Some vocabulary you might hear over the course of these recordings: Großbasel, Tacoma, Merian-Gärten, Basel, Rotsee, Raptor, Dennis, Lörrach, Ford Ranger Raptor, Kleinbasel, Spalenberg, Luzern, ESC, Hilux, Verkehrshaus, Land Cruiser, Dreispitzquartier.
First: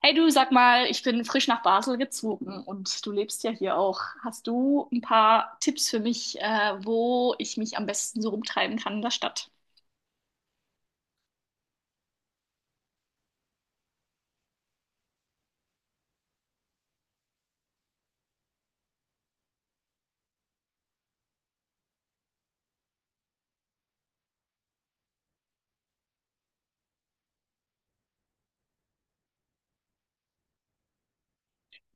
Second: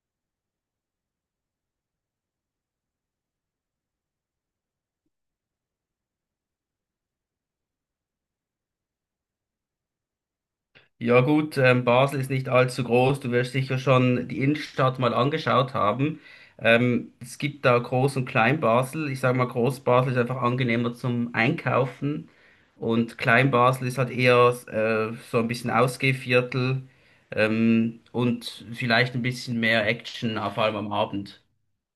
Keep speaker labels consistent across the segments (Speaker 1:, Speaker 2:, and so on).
Speaker 1: Hey du, sag mal, ich bin frisch nach Basel gezogen und du lebst ja hier auch. Hast du ein paar Tipps für mich, wo ich mich am besten so rumtreiben kann in der Stadt?
Speaker 2: Ja gut, Basel ist nicht allzu groß. Du wirst sicher schon die Innenstadt mal angeschaut haben. Es gibt da Groß- und Klein-Basel. Ich sage mal, Groß-Basel ist einfach angenehmer zum Einkaufen und Klein-Basel ist halt eher so ein bisschen Ausgehviertel und vielleicht ein bisschen mehr Action, vor allem am Abend.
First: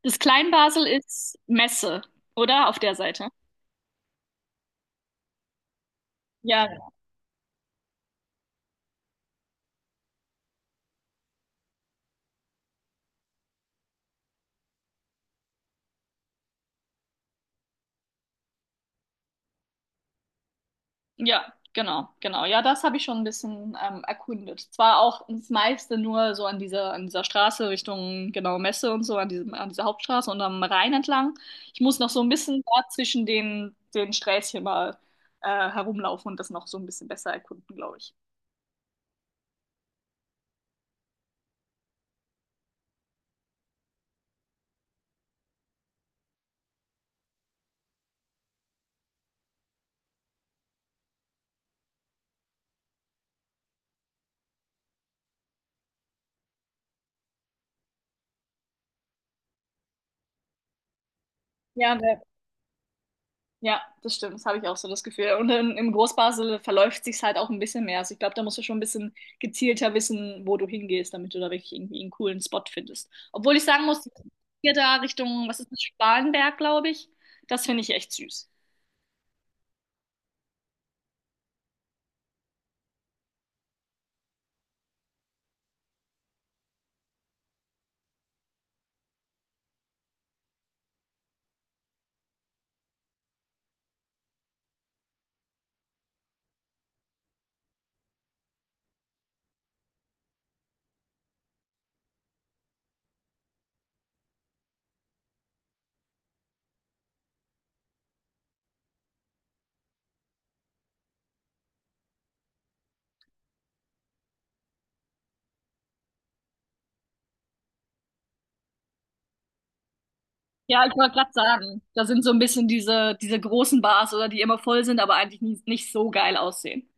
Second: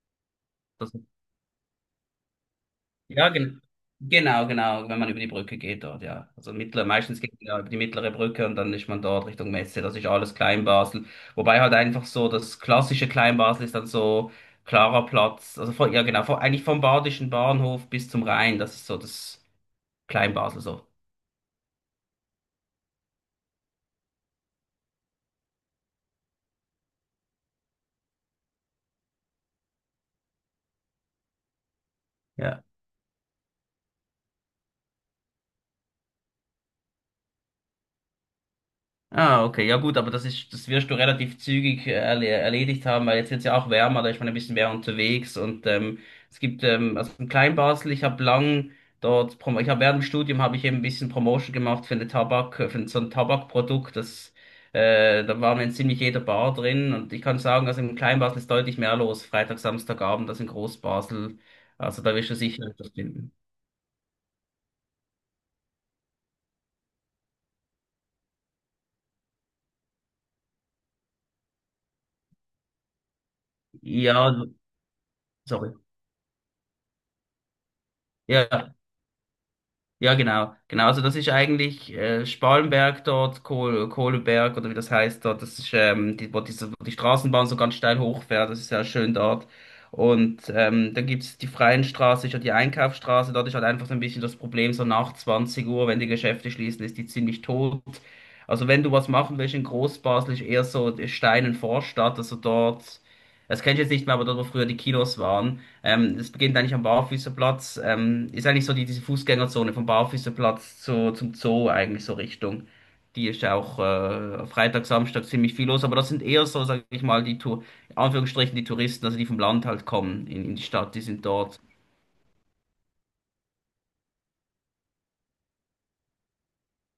Speaker 1: Das Kleinbasel ist Messe, oder? Auf der Seite.
Speaker 2: Ja, genau, genau, wenn man über die Brücke geht dort, ja. Also
Speaker 1: Ja,
Speaker 2: meistens geht man ja über die mittlere Brücke und dann ist man dort Richtung Messe, das ist alles Kleinbasel. Wobei halt einfach so das klassische Kleinbasel ist dann so klarer Platz, also ja genau, von, eigentlich vom Badischen Bahnhof bis zum Rhein, das ist so das Kleinbasel so.
Speaker 1: ja, genau, genau. Ja, das habe ich schon ein bisschen erkundet. Zwar auch das meiste nur so an dieser Straße Richtung, genau, Messe und so, an dieser Hauptstraße und am Rhein entlang. Ich muss noch so ein bisschen
Speaker 2: Ja.
Speaker 1: da zwischen den Sträßchen mal herumlaufen und das noch so ein bisschen besser erkunden, glaube ich.
Speaker 2: Ah, okay, ja gut, aber das wirst du relativ zügig erledigt haben, weil jetzt wird's ja auch wärmer, da ist man ein bisschen mehr unterwegs und es gibt, also in Kleinbasel, ich habe lang dort, prom- ich habe während dem Studium habe ich eben ein bisschen Promotion gemacht für eine Tabak, für so ein Tabakprodukt, da waren wir in ziemlich jeder Bar drin und ich kann sagen, also in Kleinbasel ist deutlich mehr los, Freitag, Samstagabend, als in Großbasel,
Speaker 1: Ja,
Speaker 2: also da wirst du sicher etwas finden.
Speaker 1: ja, das stimmt. Das habe ich auch so das Gefühl. Und im Großbasel verläuft sich's halt auch ein bisschen mehr. Also ich glaube, da musst du schon ein bisschen gezielter wissen, wo du hingehst, damit du da wirklich irgendwie einen coolen Spot findest. Obwohl ich sagen muss,
Speaker 2: Ja,
Speaker 1: hier da Richtung, was ist
Speaker 2: sorry.
Speaker 1: das, Spalenberg, glaube ich, das finde ich echt
Speaker 2: Ja,
Speaker 1: süß.
Speaker 2: ja. Ja, genau, genau. Also das ist eigentlich Spalenberg dort, Kohleberg oder wie das heißt dort. Das ist, wo die Straßenbahn so ganz steil hochfährt. Das ist ja schön dort. Und dann gibt's die freien Straße, ist ja die Einkaufsstraße. Dort ist halt einfach so ein bisschen das Problem, so nach 20 Uhr, wenn die Geschäfte schließen, ist die ziemlich tot. Also wenn du was machen willst in Großbasel, ist eher so Steinen Vorstadt, also dort, das kenne ich jetzt nicht mehr, aber dort, wo früher die Kinos waren. Das beginnt eigentlich am Barfüßerplatz. Ist eigentlich so diese Fußgängerzone vom Barfüßerplatz zum Zoo eigentlich so Richtung. Die ist ja auch Freitag, Samstag ziemlich viel los, aber das sind eher so, sag ich mal, in Anführungsstrichen die Touristen, also die vom Land halt kommen in die
Speaker 1: Ja, ich
Speaker 2: Stadt, die
Speaker 1: wollte
Speaker 2: sind
Speaker 1: gerade
Speaker 2: dort.
Speaker 1: sagen, da sind so ein bisschen diese großen Bars oder die immer voll sind, aber eigentlich nie, nicht so geil aussehen.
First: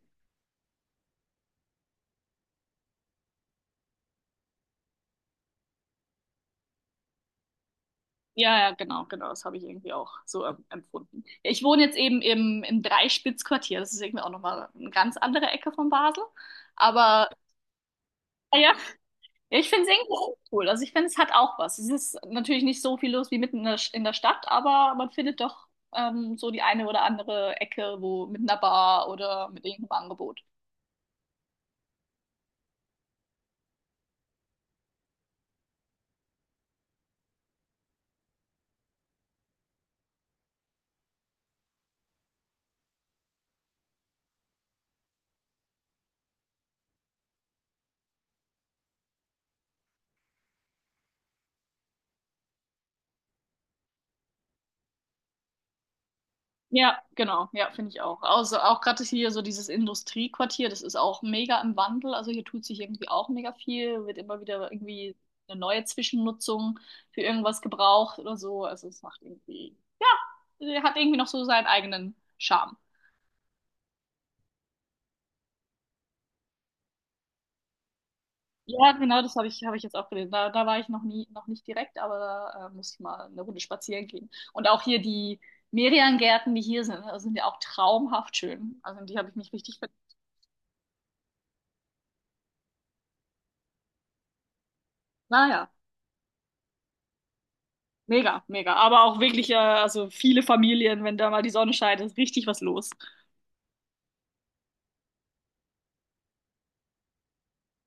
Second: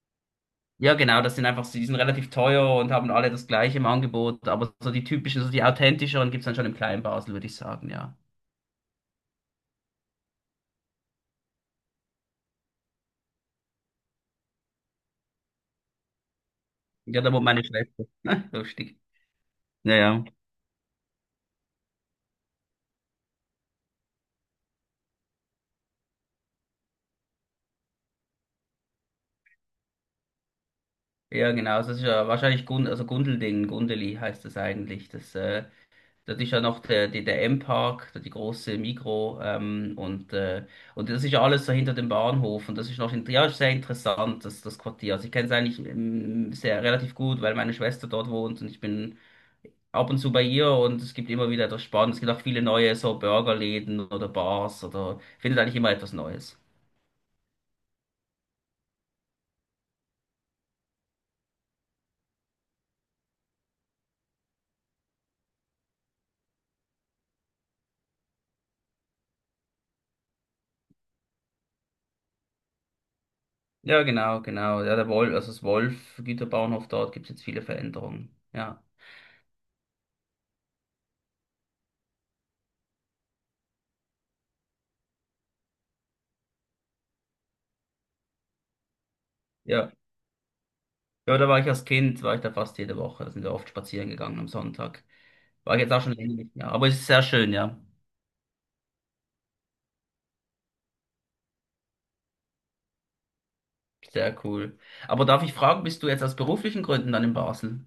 Speaker 2: Ja, genau, das sind einfach, die sind relativ teuer und haben alle das gleiche im Angebot, aber so die typischen, so die authentischeren gibt es dann schon im kleinen Basel, würde ich sagen, ja.
Speaker 1: Ja, ja, genau, genau, das habe ich irgendwie auch so empfunden. Ja, ich wohne jetzt eben im Dreispitzquartier, das ist irgendwie auch nochmal eine ganz andere Ecke von Basel,
Speaker 2: Ja,
Speaker 1: aber
Speaker 2: da wohnt meine Schwester.
Speaker 1: ah ja,
Speaker 2: Lustig.
Speaker 1: ja, ich finde es
Speaker 2: Ja,
Speaker 1: irgendwie
Speaker 2: ja.
Speaker 1: auch cool, also ich finde, es hat auch was. Es ist natürlich nicht so viel los wie mitten in der Stadt, aber man findet doch so die eine oder andere Ecke, wo mit einer Bar oder mit irgendeinem Angebot.
Speaker 2: Ja, genau, also das ist ja wahrscheinlich also Gundelding, Gundeli heißt das eigentlich. Das ist ja noch der M-Park, die große Migro, und das ist ja alles so hinter dem Bahnhof und das ist noch in, ja, ist sehr interessant, das Quartier. Also ich kenne es eigentlich sehr relativ gut, weil meine Schwester dort wohnt und ich bin ab und zu bei ihr und es gibt immer wieder etwas Spannendes. Es gibt auch viele neue so Burgerläden oder Bars oder findet eigentlich immer etwas Neues.
Speaker 1: Ja, genau. Ja, finde ich auch. Also auch gerade hier so dieses Industriequartier, das ist auch mega im Wandel. Also hier tut sich irgendwie auch mega viel, wird immer wieder irgendwie eine neue Zwischennutzung für irgendwas gebraucht oder so. Also es macht irgendwie, ja, hat irgendwie noch so seinen eigenen Charme.
Speaker 2: Ja, genau, genau. Ja, der Wolf, also das Wolf-Güterbahnhof dort gibt es jetzt viele Veränderungen. Ja.
Speaker 1: Ja, genau, das habe ich jetzt auch gelesen. Da war ich noch nie, noch nicht direkt, aber da muss ich mal eine Runde spazieren gehen. Und auch hier die Merian-Gärten, die hier sind, also sind ja auch traumhaft schön. Also in die habe ich mich richtig
Speaker 2: Ja.
Speaker 1: verliebt.
Speaker 2: Ja, da war ich als Kind, war ich da fast jede Woche. Da sind wir oft spazieren gegangen am Sonntag.
Speaker 1: Naja.
Speaker 2: War ich jetzt auch schon länger nicht mehr. Aber es ist sehr schön, ja.
Speaker 1: Mega, mega. Aber auch wirklich, also viele Familien, wenn da mal die Sonne scheint, ist richtig was los.
Speaker 2: Sehr cool. Aber darf ich fragen, bist du jetzt aus beruflichen Gründen dann in Basel?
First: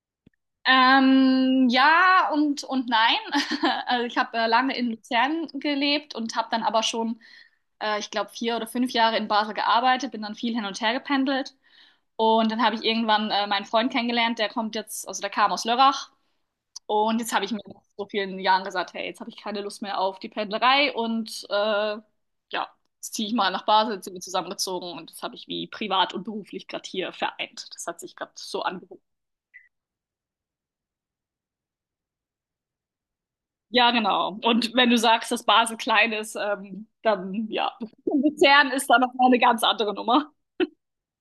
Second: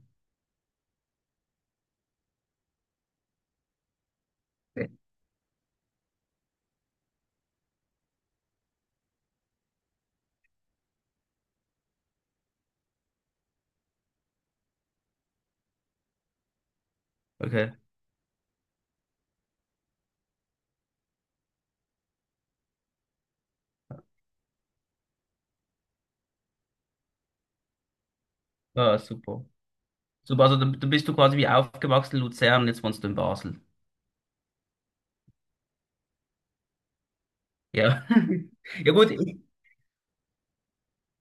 Speaker 1: Ja und nein. Also ich habe lange in
Speaker 2: Nee.
Speaker 1: Luzern gelebt und habe dann aber schon, ich glaube, vier oder fünf Jahre in Basel gearbeitet, bin dann viel hin und her gependelt. Und dann habe ich irgendwann meinen Freund kennengelernt, der kommt jetzt, also der kam aus Lörrach. Und jetzt habe ich mir
Speaker 2: Okay.
Speaker 1: nach so vielen Jahren gesagt, hey, jetzt habe ich keine Lust mehr auf die Pendlerei und ja, jetzt ziehe ich mal nach Basel, jetzt sind wir zusammengezogen und das habe ich wie privat und beruflich gerade hier vereint. Das hat sich gerade so
Speaker 2: Ah,
Speaker 1: angeboten.
Speaker 2: super. Super, also dann bist du quasi wie aufgewachsen in Luzern, jetzt wohnst du in Basel.
Speaker 1: Ja, genau. Und wenn du sagst, dass Basel klein ist, dann ja,
Speaker 2: Ja.
Speaker 1: Luzern ist
Speaker 2: Ja
Speaker 1: da
Speaker 2: gut,
Speaker 1: noch mal
Speaker 2: ich,
Speaker 1: eine ganz andere Nummer.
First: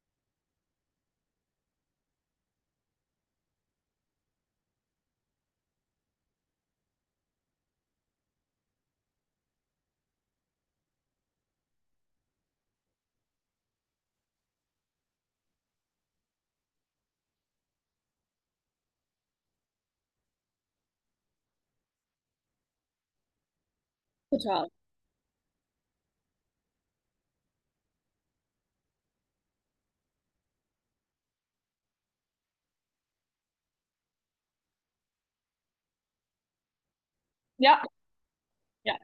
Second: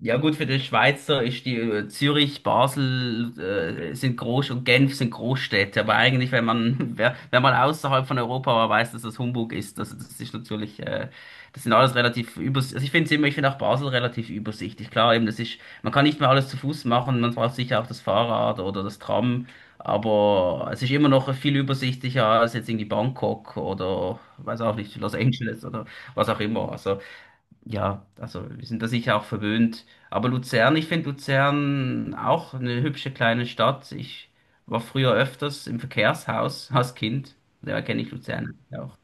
Speaker 2: Ja gut, für den Schweizer ist die Zürich, Basel sind Groß und Genf sind Großstädte, aber eigentlich, wenn man wenn man außerhalb von Europa war, weiß, dass das Humbug ist. Also das ist natürlich, das sind alles relativ übersichtlich. Also ich finde immer, ich finde auch Basel relativ übersichtlich. Klar, eben, man kann nicht mehr alles zu Fuß machen, man braucht sicher auch das Fahrrad oder das Tram, aber es ist immer noch viel übersichtlicher als jetzt irgendwie Bangkok oder weiß
Speaker 1: Total.
Speaker 2: auch nicht, Los Angeles oder was auch immer. Also ja, also wir sind da sicher auch verwöhnt. Aber Luzern, ich finde Luzern auch eine hübsche kleine Stadt. Ich war früher öfters im Verkehrshaus als Kind.
Speaker 1: Ja,
Speaker 2: Daher kenne ich Luzern
Speaker 1: ja,
Speaker 2: auch.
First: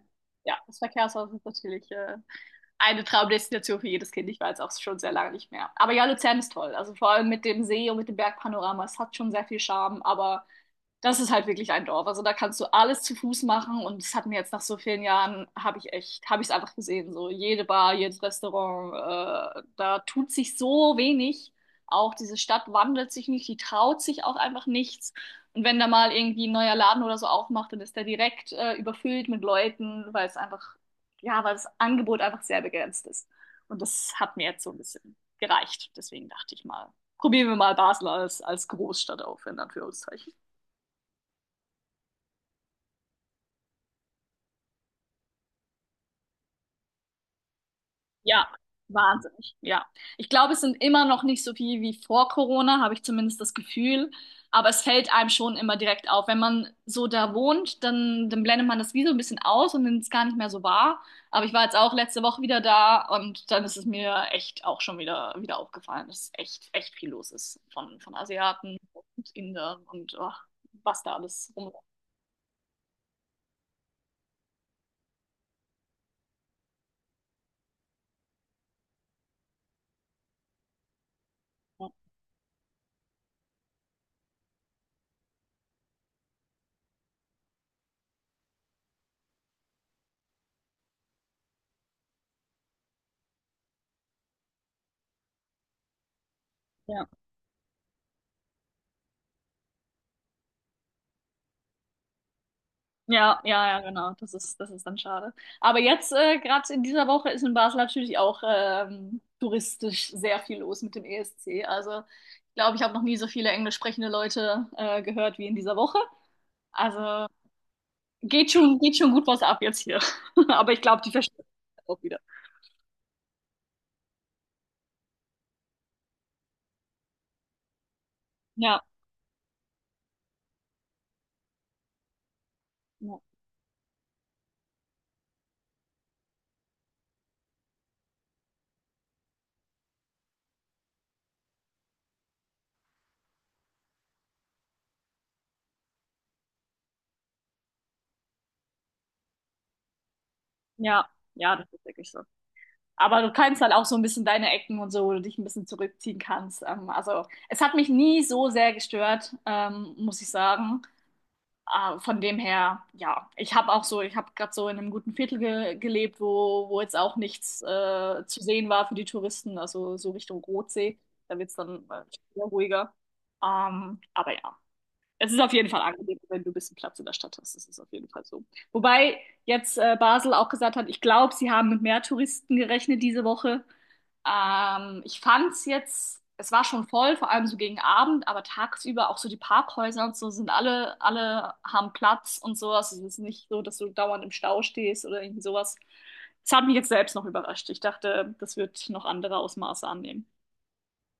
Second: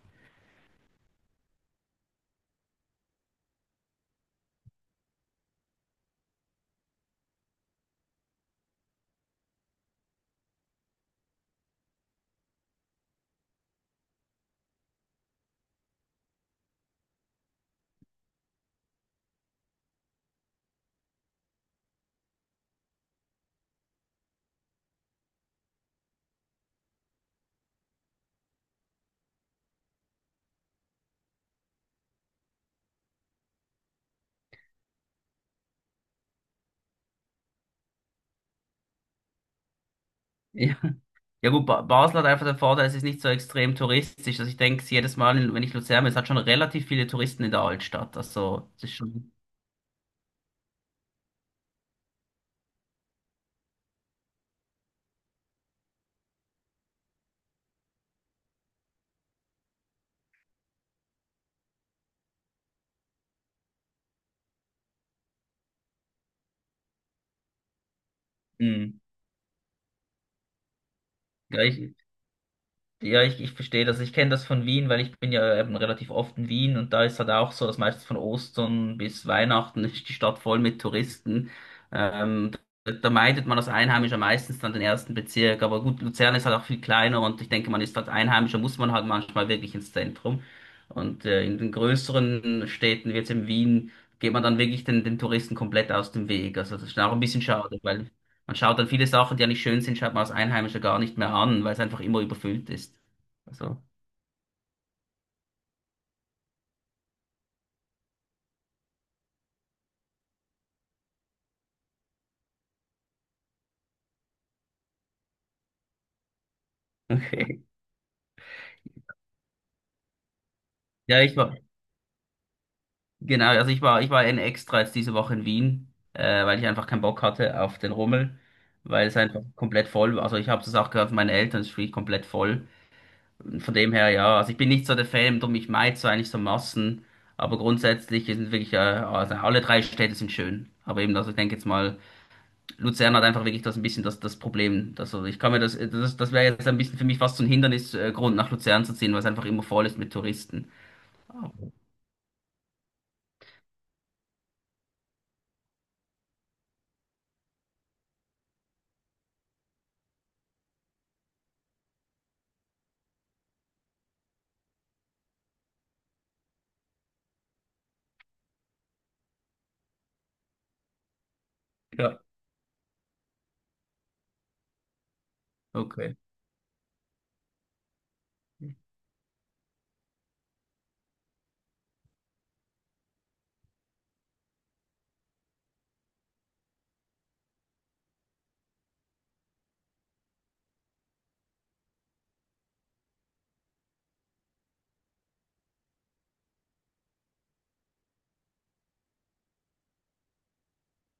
Speaker 1: ja. Das Verkehrshaus ist natürlich eine Traumdestination für jedes Kind. Ich war jetzt auch schon sehr lange nicht mehr. Aber ja, Luzern ist toll. Also vor allem mit dem See und mit dem Bergpanorama. Es hat schon sehr viel Charme, aber das ist halt wirklich ein Dorf. Also da kannst du alles zu Fuß machen und das hat mir jetzt nach so vielen Jahren, habe ich echt, habe ich es einfach gesehen. So jede Bar, jedes Restaurant, da tut sich so wenig. Auch diese Stadt wandelt sich nicht, die traut sich auch einfach nichts. Und wenn da mal irgendwie ein neuer Laden oder so aufmacht, dann ist der direkt überfüllt mit Leuten, weil es einfach, ja, weil das Angebot einfach sehr begrenzt ist. Und das hat mir jetzt so ein bisschen gereicht. Deswegen dachte ich mal, probieren wir mal Basel als Großstadt auf, in Anführungszeichen.
Speaker 2: Ja, ja gut, ba Basel hat einfach den Vorteil, es ist nicht so extrem touristisch. Also ich denke, jedes Mal, wenn ich Luzern bin, es hat schon relativ viele Touristen in der Altstadt.
Speaker 1: Ja,
Speaker 2: Also es ist schon...
Speaker 1: wahnsinnig. Ja. Ich glaube, es sind immer noch nicht so viel wie vor Corona, habe ich zumindest das Gefühl. Aber es fällt einem schon immer direkt auf. Wenn man so da wohnt, dann blendet man das wie so ein bisschen aus und nimmt es gar nicht mehr so wahr. Aber ich war jetzt auch letzte Woche wieder da und dann ist es mir echt auch schon wieder, wieder aufgefallen, dass echt, echt viel los ist von Asiaten
Speaker 2: Mh.
Speaker 1: und Indern und oh, was da alles
Speaker 2: Ja,
Speaker 1: rum.
Speaker 2: ich, Ja, ich verstehe das. Ich kenne das von Wien, weil ich bin ja eben relativ oft in Wien und da ist halt auch so, dass meistens von Ostern bis Weihnachten ist die Stadt voll mit Touristen. Ähm, da meidet man als Einheimischer meistens dann den ersten Bezirk. Aber gut, Luzern ist halt auch viel kleiner und ich denke, man ist als Einheimischer, muss man halt manchmal wirklich ins Zentrum. Und in den größeren Städten, wie jetzt in Wien, geht man dann wirklich den Touristen komplett aus dem Weg. Also das ist
Speaker 1: Ja.
Speaker 2: auch ein bisschen schade, weil man schaut dann viele Sachen, die ja nicht schön sind, schaut man als Einheimischer gar nicht mehr an, weil es einfach immer überfüllt ist.
Speaker 1: Ja, ja, ja,
Speaker 2: Also,
Speaker 1: genau. Das ist dann schade. Aber jetzt, gerade in dieser Woche, ist in Basel natürlich auch touristisch sehr viel los mit dem ESC. Also, ich glaube, ich habe noch nie so viele englisch sprechende Leute gehört wie in dieser Woche. Also,
Speaker 2: Okay.
Speaker 1: geht schon gut was ab jetzt hier. Aber ich glaube, die
Speaker 2: ja, ich
Speaker 1: verstehen
Speaker 2: war,
Speaker 1: das auch wieder.
Speaker 2: genau, also ich war in extra jetzt diese Woche in Wien, weil ich einfach keinen Bock hatte auf den Rummel,
Speaker 1: Ja,
Speaker 2: weil es einfach komplett voll war. Also ich habe das auch gehört von meinen Eltern, es ist wirklich komplett voll.
Speaker 1: ja,
Speaker 2: Von dem her, ja, also ich bin nicht so der Fan, darum ich meide so eigentlich so Massen, aber grundsätzlich sind wirklich, also alle drei Städte sind schön. Aber eben, also ich denke jetzt mal, Luzern hat einfach wirklich das ein bisschen das, das Problem. Also ich kann mir das wäre jetzt ein bisschen für mich fast so ein Hindernisgrund, nach Luzern zu ziehen, weil es einfach immer voll ist mit Touristen.
Speaker 1: ja, ja, das ist wirklich so. Aber du kannst halt auch so ein bisschen deine Ecken und so, wo du dich ein bisschen zurückziehen kannst. Also, es hat mich nie so sehr gestört, muss ich sagen. Ah, von dem her, ja, ich habe auch so, ich habe gerade so in einem guten Viertel ge gelebt, wo jetzt auch nichts zu sehen war für die Touristen, also so Richtung Rotsee. Da wird's dann
Speaker 2: Ja,
Speaker 1: wieder ruhiger. Aber ja. Es ist auf jeden Fall
Speaker 2: Okay.
Speaker 1: angenehm, wenn du ein bisschen Platz in der Stadt hast. Das ist auf jeden Fall so. Wobei jetzt Basel auch gesagt hat, ich glaube, sie haben mit mehr Touristen gerechnet diese Woche. Ich fand es jetzt, es war schon voll, vor allem so gegen Abend, aber tagsüber auch so die Parkhäuser und so sind alle, alle haben Platz und so. Also es ist nicht so, dass du dauernd im Stau stehst oder irgendwie sowas. Das hat mich jetzt selbst noch überrascht. Ich dachte, das wird noch andere Ausmaße annehmen.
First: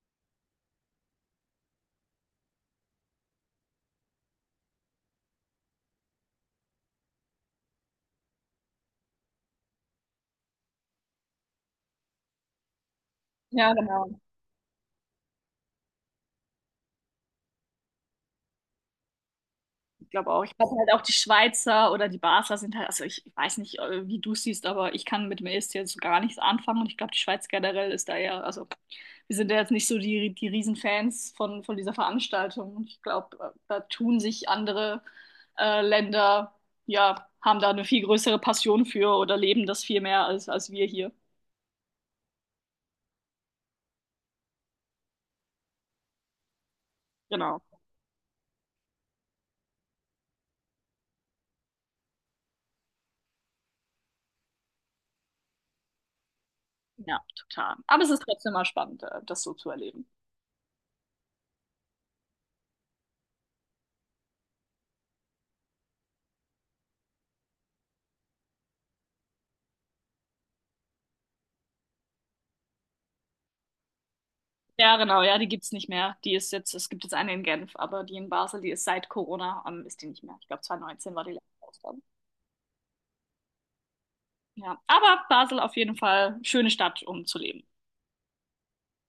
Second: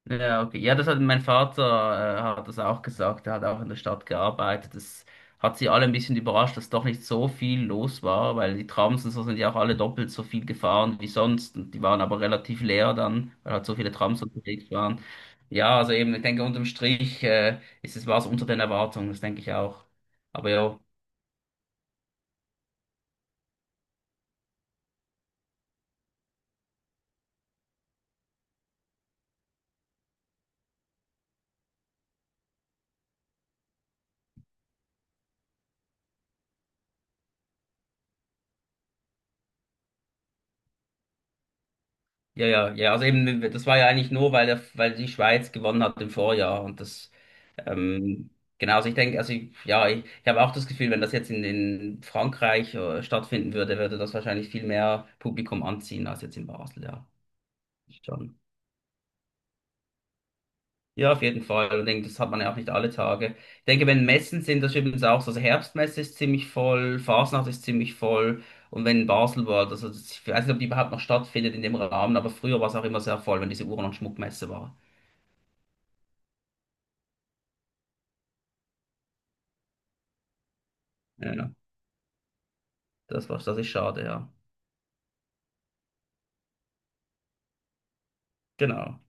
Speaker 2: Ja, okay. Ja, das hat mein Vater, hat das auch gesagt. Er hat auch in der Stadt gearbeitet. Das hat sie alle ein bisschen überrascht, dass doch nicht so viel los war, weil die Trams und so sind ja auch alle doppelt so viel gefahren wie sonst. Und die waren aber relativ leer dann, weil halt
Speaker 1: Ja,
Speaker 2: so viele
Speaker 1: genau.
Speaker 2: Trams unterwegs waren. Ja, also eben, ich denke, unterm Strich, war es unter den Erwartungen, das denke ich auch.
Speaker 1: Ich glaube auch.
Speaker 2: Aber
Speaker 1: Ich, also
Speaker 2: ja,
Speaker 1: halt auch die Schweizer oder die Basler sind halt, also ich weiß nicht, wie du es siehst, aber ich kann mit Milch jetzt so gar nichts anfangen und ich glaube, die Schweiz generell ist da eher, also wir sind ja jetzt nicht so die Riesenfans von dieser Veranstaltung. Und ich glaube, da tun sich andere Länder, ja, haben da eine viel größere Passion für oder leben das viel mehr als, als wir hier.
Speaker 2: Ja, ja, ja. Also eben, das war ja eigentlich nur, weil die Schweiz gewonnen hat im Vorjahr.
Speaker 1: Genau.
Speaker 2: Ähm, genau, also ich denke, ich habe auch das Gefühl, wenn das jetzt in Frankreich stattfinden würde, würde das wahrscheinlich viel mehr Publikum anziehen als jetzt in Basel, ja.
Speaker 1: Ja, total. Aber es ist
Speaker 2: Schon.
Speaker 1: trotzdem mal spannend, das so zu erleben.
Speaker 2: Ja, auf jeden Fall. Und ich denke, das hat man ja auch nicht alle Tage. Ich denke, wenn Messen sind, das ist übrigens auch so. Also Herbstmesse ist ziemlich voll, Fasnacht ist ziemlich voll. Und wenn Basel war, also ich weiß nicht, ob die überhaupt noch stattfindet in dem Rahmen, aber früher war es auch immer sehr voll, wenn diese Uhren- und Schmuckmesse war.
Speaker 1: Ja, genau, ja, die gibt's nicht mehr. Die ist jetzt, es gibt jetzt eine in Genf, aber die in Basel, die ist seit Corona, ist die nicht mehr. Ich glaube, 2019 war die
Speaker 2: Ja,
Speaker 1: letzte
Speaker 2: ja.
Speaker 1: Ausgabe.
Speaker 2: das war das ist schade, ja.
Speaker 1: Ja, aber Basel auf jeden Fall schöne Stadt, um zu leben.
Speaker 2: Genau.